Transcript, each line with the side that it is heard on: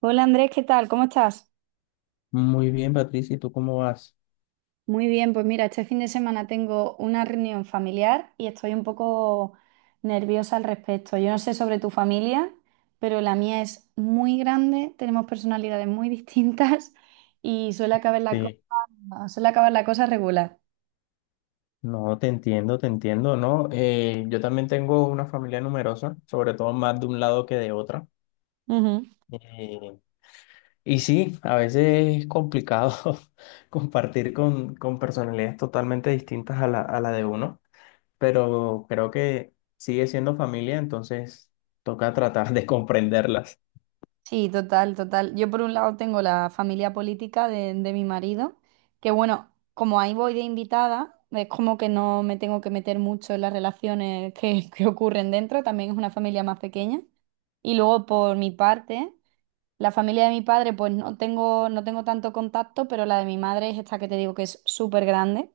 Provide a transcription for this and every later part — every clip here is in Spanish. right: Hola Andrés, ¿qué tal? ¿Cómo estás?
left: Muy bien, Patricia, ¿y tú cómo vas?
right: Muy bien, pues mira, este fin de semana tengo una reunión familiar y estoy un poco nerviosa al respecto. Yo no sé sobre tu familia, pero la mía es muy grande, tenemos personalidades muy distintas y suele acabar la cosa,
left: Sí,
right: suele acabar la cosa regular.
left: no, te entiendo, ¿no? Yo también tengo una familia numerosa, sobre todo más de un lado que de otra. Eh, y sí, a veces es complicado compartir con personalidades totalmente distintas a a la de uno, pero creo que sigue siendo familia, entonces toca tratar de comprenderlas.
right: Sí, total, total. Yo por un lado tengo la familia política de mi marido, que bueno, como ahí voy de invitada, es como que no me tengo que meter mucho en las relaciones que ocurren dentro, también es una familia más pequeña. Y luego por mi parte, la familia de mi padre, pues no tengo tanto contacto, pero la de mi madre es esta que te digo que es súper grande.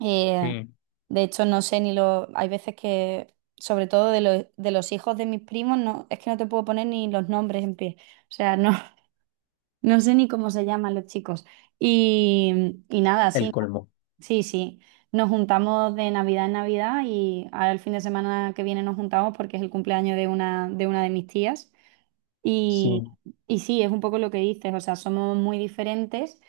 right: Eh,
left: Sí.
right: de hecho, no sé ni lo. Hay veces que, sobre todo de los hijos de mis primos, no, es que no te puedo poner ni los nombres en pie. O sea, no, no sé ni cómo se llaman los chicos. Y nada,
left: El
right: sí,
left: colmo.
right: sí, sí. Nos juntamos de Navidad en Navidad y ahora el fin de semana que viene nos juntamos porque es el cumpleaños de una de mis tías. Y,
left: Sí.
right: y sí, es un poco lo que dices, o sea, somos muy diferentes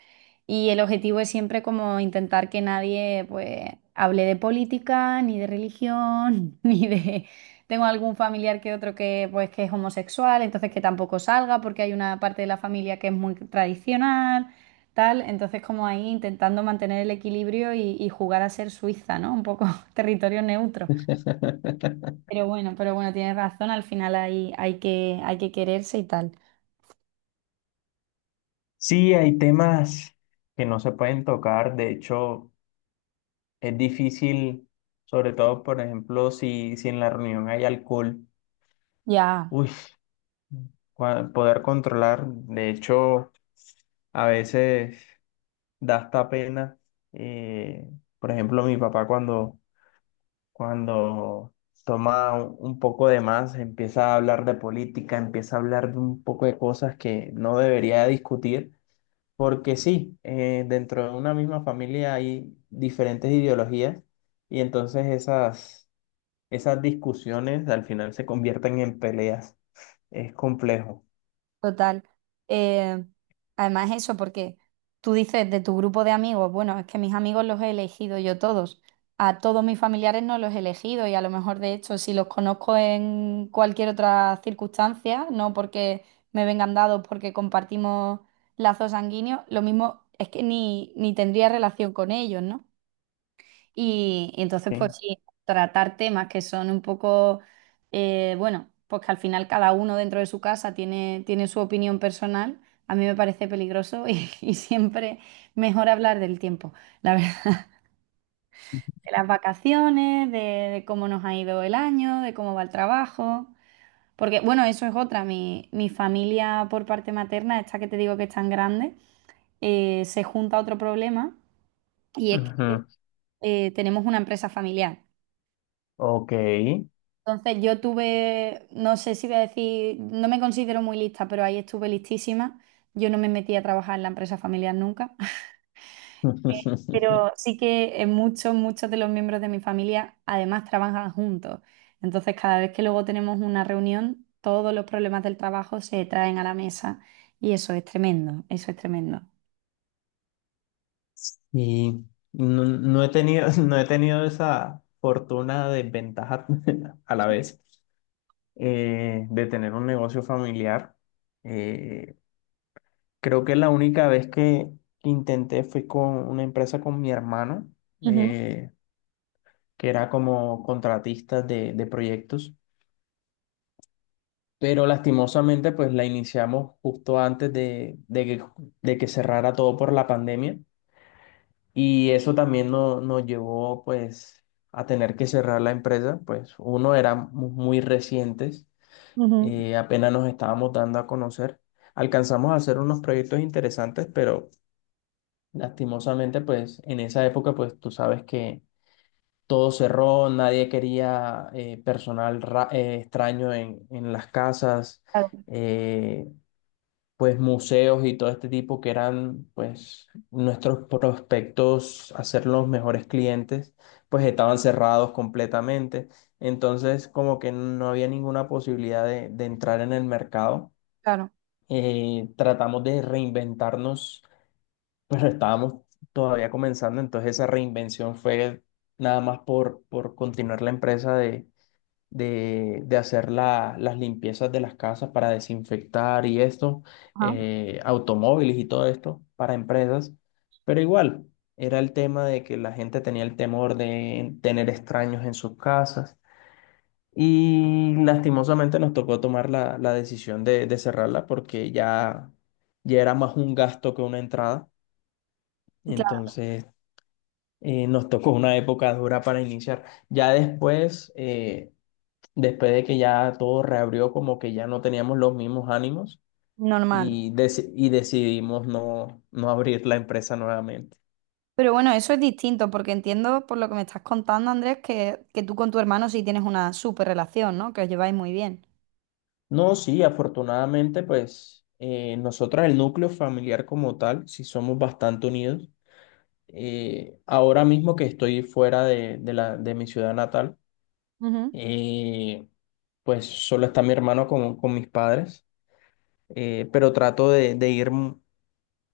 right: y el objetivo es siempre como intentar que nadie pues hable de política, ni de religión, ni de... Tengo algún familiar que otro que pues que es homosexual, entonces que tampoco salga porque hay una parte de la familia que es muy tradicional, tal, entonces como ahí intentando mantener el equilibrio y jugar a ser Suiza, ¿no? Un poco territorio neutro. Pero bueno, tienes razón, al final hay que quererse y tal.
left: Sí, hay temas que no se pueden tocar, de hecho. Es difícil, sobre todo, por ejemplo, si en la reunión hay alcohol,
right: Ya,
left: uy, poder controlar. De hecho, a veces da hasta pena. eh, por ejemplo, mi papá cuando toma un poco de más, empieza a hablar de política, empieza a hablar de un poco de cosas que no debería discutir, porque sí, dentro de una misma familia hay diferentes ideologías y entonces esas discusiones al final se convierten en peleas. Es complejo,
right: total. Eh, Además eso, porque tú dices de tu grupo de amigos, bueno, es que mis amigos los he elegido yo todos. A todos mis familiares no los he elegido y a lo mejor de hecho si los conozco en cualquier otra circunstancia, no porque me vengan dados, porque compartimos lazos sanguíneos, lo mismo es que ni tendría relación con ellos, ¿no? Y entonces,
left: ¿sí?
right: pues sí, tratar temas que son un poco, bueno, pues que al final cada uno dentro de su casa tiene, tiene su opinión personal, a mí me parece peligroso y, y siempre mejor hablar del tiempo, la verdad, de las vacaciones, de cómo nos ha ido el año, de cómo va el trabajo. Porque, bueno, eso es otra, mi familia por parte materna, esta que te digo que es tan grande, se junta otro problema y es que
left: Ujú.
right: tenemos una empresa familiar.
left: Ok.
right: Entonces yo tuve, no sé si voy a decir, no me considero muy lista, pero ahí estuve listísima. Yo no me metí a trabajar en la empresa familiar nunca, pero sí que muchos de los miembros de mi familia además trabajan juntos. Entonces cada vez que luego tenemos una reunión, todos los problemas del trabajo se traen a la mesa y eso es tremendo, eso es tremendo.
left: Y no he tenido, no he tenido esa fortuna de ventaja a la vez de tener un negocio familiar. Eh, Creo que la única vez que intenté fue con una empresa con mi hermano,
right: Ujú,
left: eh, que era como contratista de proyectos. Pero lastimosamente pues la iniciamos justo antes de que de que cerrara todo por la pandemia y eso también nos llevó pues a tener que cerrar la empresa, pues uno éramos muy recientes,
right: ujú.
left: apenas nos estábamos dando a conocer, alcanzamos a hacer unos proyectos interesantes, pero lastimosamente pues en esa época pues tú sabes que... Todo cerró, nadie quería extraño en las casas.
right: Claro,
left: Eh, pues museos y todo este tipo que eran pues nuestros prospectos a ser los mejores clientes, pues estaban cerrados completamente. Entonces como que no había ninguna posibilidad de entrar en el mercado.
right: claro,
left: Tratamos de reinventarnos, pero estábamos todavía comenzando, entonces esa reinvención fue nada más por continuar la empresa de hacer las limpiezas de las casas para desinfectar y esto,
right: ajá,
left: automóviles y todo esto para empresas, pero igual era el tema de que la gente tenía el temor de tener extraños en sus casas y lastimosamente nos tocó tomar la decisión de cerrarla porque ya, ya era más un gasto que una entrada,
right: claro,
left: entonces... Nos tocó una época dura para iniciar. Ya después, después de que ya todo reabrió, como que ya no teníamos los mismos ánimos
right: normal.
left: y, decidimos no abrir la empresa nuevamente.
right: Pero bueno, eso es distinto, porque entiendo por lo que me estás contando, Andrés, que tú con tu hermano sí tienes una súper relación, ¿no? Que os lleváis muy bien.
left: No, Sí, afortunadamente, pues nosotras, el núcleo familiar como tal, sí somos bastante unidos. Ahora mismo que estoy fuera de de mi ciudad natal, eh, pues solo está mi hermano con mis padres, pero trato de ir.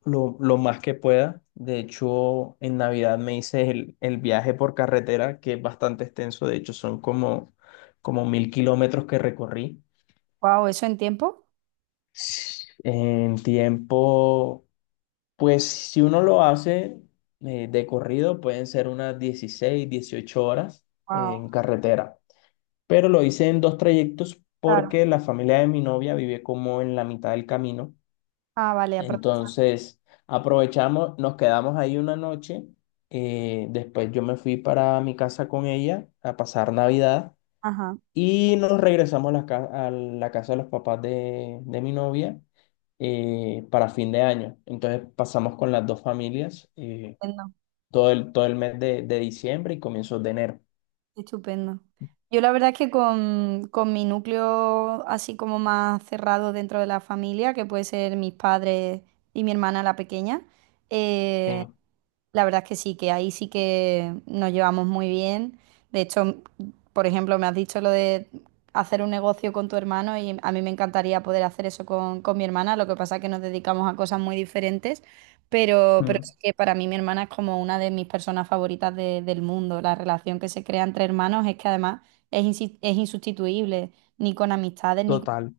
left: Lo lo, más que pueda. De hecho, en Navidad me hice el viaje por carretera, que es bastante extenso. De hecho, son como, como 1000 km que recorrí.
right: Wow, ¿eso en tiempo?
left: En tiempo, pues si uno lo hace de corrido, pueden ser unas 16, 18 horas
right: Wow,
left: en carretera. Pero lo hice en dos trayectos
right: claro.
left: porque la familia de mi novia vive como en la mitad del camino.
right: Ah, vale, aprovechar.
left: Entonces, aprovechamos, nos quedamos ahí una noche. Después yo me fui para mi casa con ella a pasar Navidad
right: Ajá.
left: y nos regresamos a la casa de los papás de mi novia para fin de año. Entonces pasamos con las dos familias
right: Entiendo.
left: todo todo el mes de diciembre y comienzos de enero.
right: Estupendo. Yo la verdad es que con mi núcleo así como más cerrado dentro de la familia, que puede ser mis padres y mi hermana la pequeña, eh,
left: Sí.
right: la verdad es que sí, que ahí sí que nos llevamos muy bien. De hecho, por ejemplo, me has dicho lo de hacer un negocio con tu hermano y a mí me encantaría poder hacer eso con mi hermana, lo que pasa es que nos dedicamos a cosas muy diferentes, pero
left: Mm.
right: sí que para mí mi hermana es como una de mis personas favoritas del mundo. La relación que se crea entre hermanos es que además es insustituible, ni con amistades, ni con...
left: Total,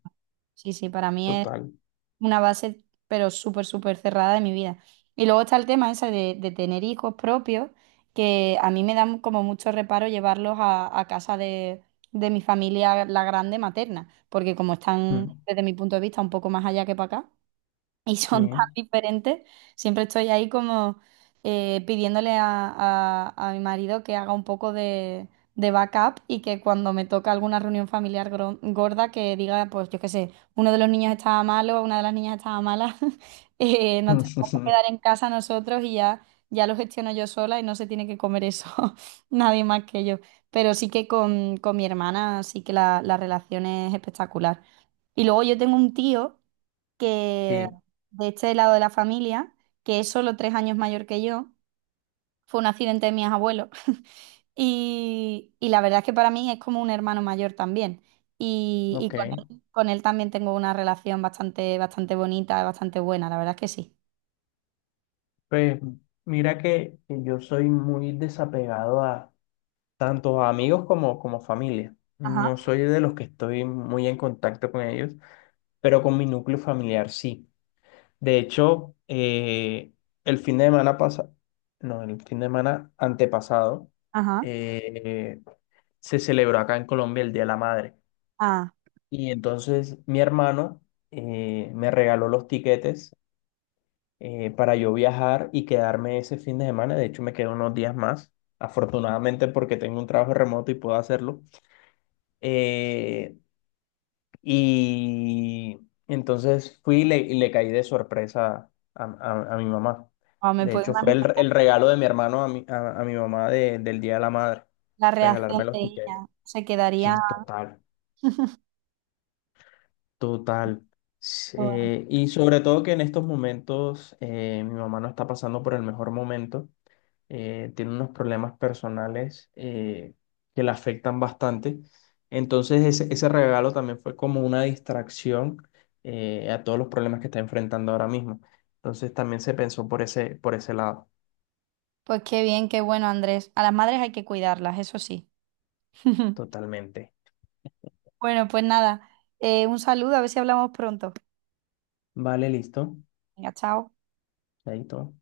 right: Sí, sí, para mí es
left: total.
right: una base, pero súper, súper cerrada de mi vida. Y luego está el tema ese de tener hijos propios, que a mí me da como mucho reparo llevarlos a casa de mi familia, la grande materna, porque como están,
left: Mm.
right: desde mi punto de vista, un poco más allá que para acá y
left: Sí.
right: son tan diferentes. Siempre estoy ahí como pidiéndole a mi marido que haga un poco de backup y que cuando me toca alguna reunión familiar gorda que diga, pues yo qué sé, uno de los niños estaba malo, una de las niñas estaba mala, nos tenemos que quedar en casa nosotros y ya, ya lo gestiono yo sola y no se tiene que comer eso nadie más que yo. Pero sí que con mi hermana sí que la relación es espectacular. Y luego yo tengo un tío que
left: Sí,
right: de este lado de la familia, que es solo 3 años mayor que yo, fue un accidente de mis abuelos. Y, y la verdad es que para mí es como un hermano mayor también. Y
left: ok.
right: con él también tengo una relación bastante, bastante bonita, bastante buena, la verdad es que sí.
left: Pues mira que yo soy muy desapegado a tanto a amigos como familia. No
right: Ajá,
left: soy de los que estoy muy en contacto con ellos, pero con mi núcleo familiar sí. De hecho, el fin de semana pasado, no, el fin de semana antepasado,
right: ajá.
left: eh, se celebró acá en Colombia el Día de la Madre.
right: Ah,
left: Y entonces mi hermano me regaló los tiquetes para yo viajar y quedarme ese fin de semana. De hecho, me quedo unos días más, afortunadamente porque tengo un trabajo remoto y puedo hacerlo. Eh, y entonces fui y le caí de sorpresa a, a mi mamá.
right: o me
left: De
right: puedo
left: hecho, fue
right: imaginar
left: el regalo de mi hermano a a mi mamá del Día de la Madre,
right: la reacción
left: regalarme
right: de
left: los tiquetes.
right: ella. Se
left: Sí,
right: quedaría.
left: total. Total.
right: Bueno,
left: Y sobre todo que en estos momentos mi mamá no está pasando por el mejor momento. Tiene unos problemas personales que la afectan bastante. Entonces ese regalo también fue como una distracción a todos los problemas que está enfrentando ahora mismo. Entonces también se pensó por por ese lado,
right: pues qué bien, qué bueno, Andrés. A las madres hay que cuidarlas, eso sí.
left: totalmente.
right: Bueno, pues nada, un saludo, a ver si hablamos pronto.
left: Vale, listo.
right: Venga, chao.
left: Ahí todo.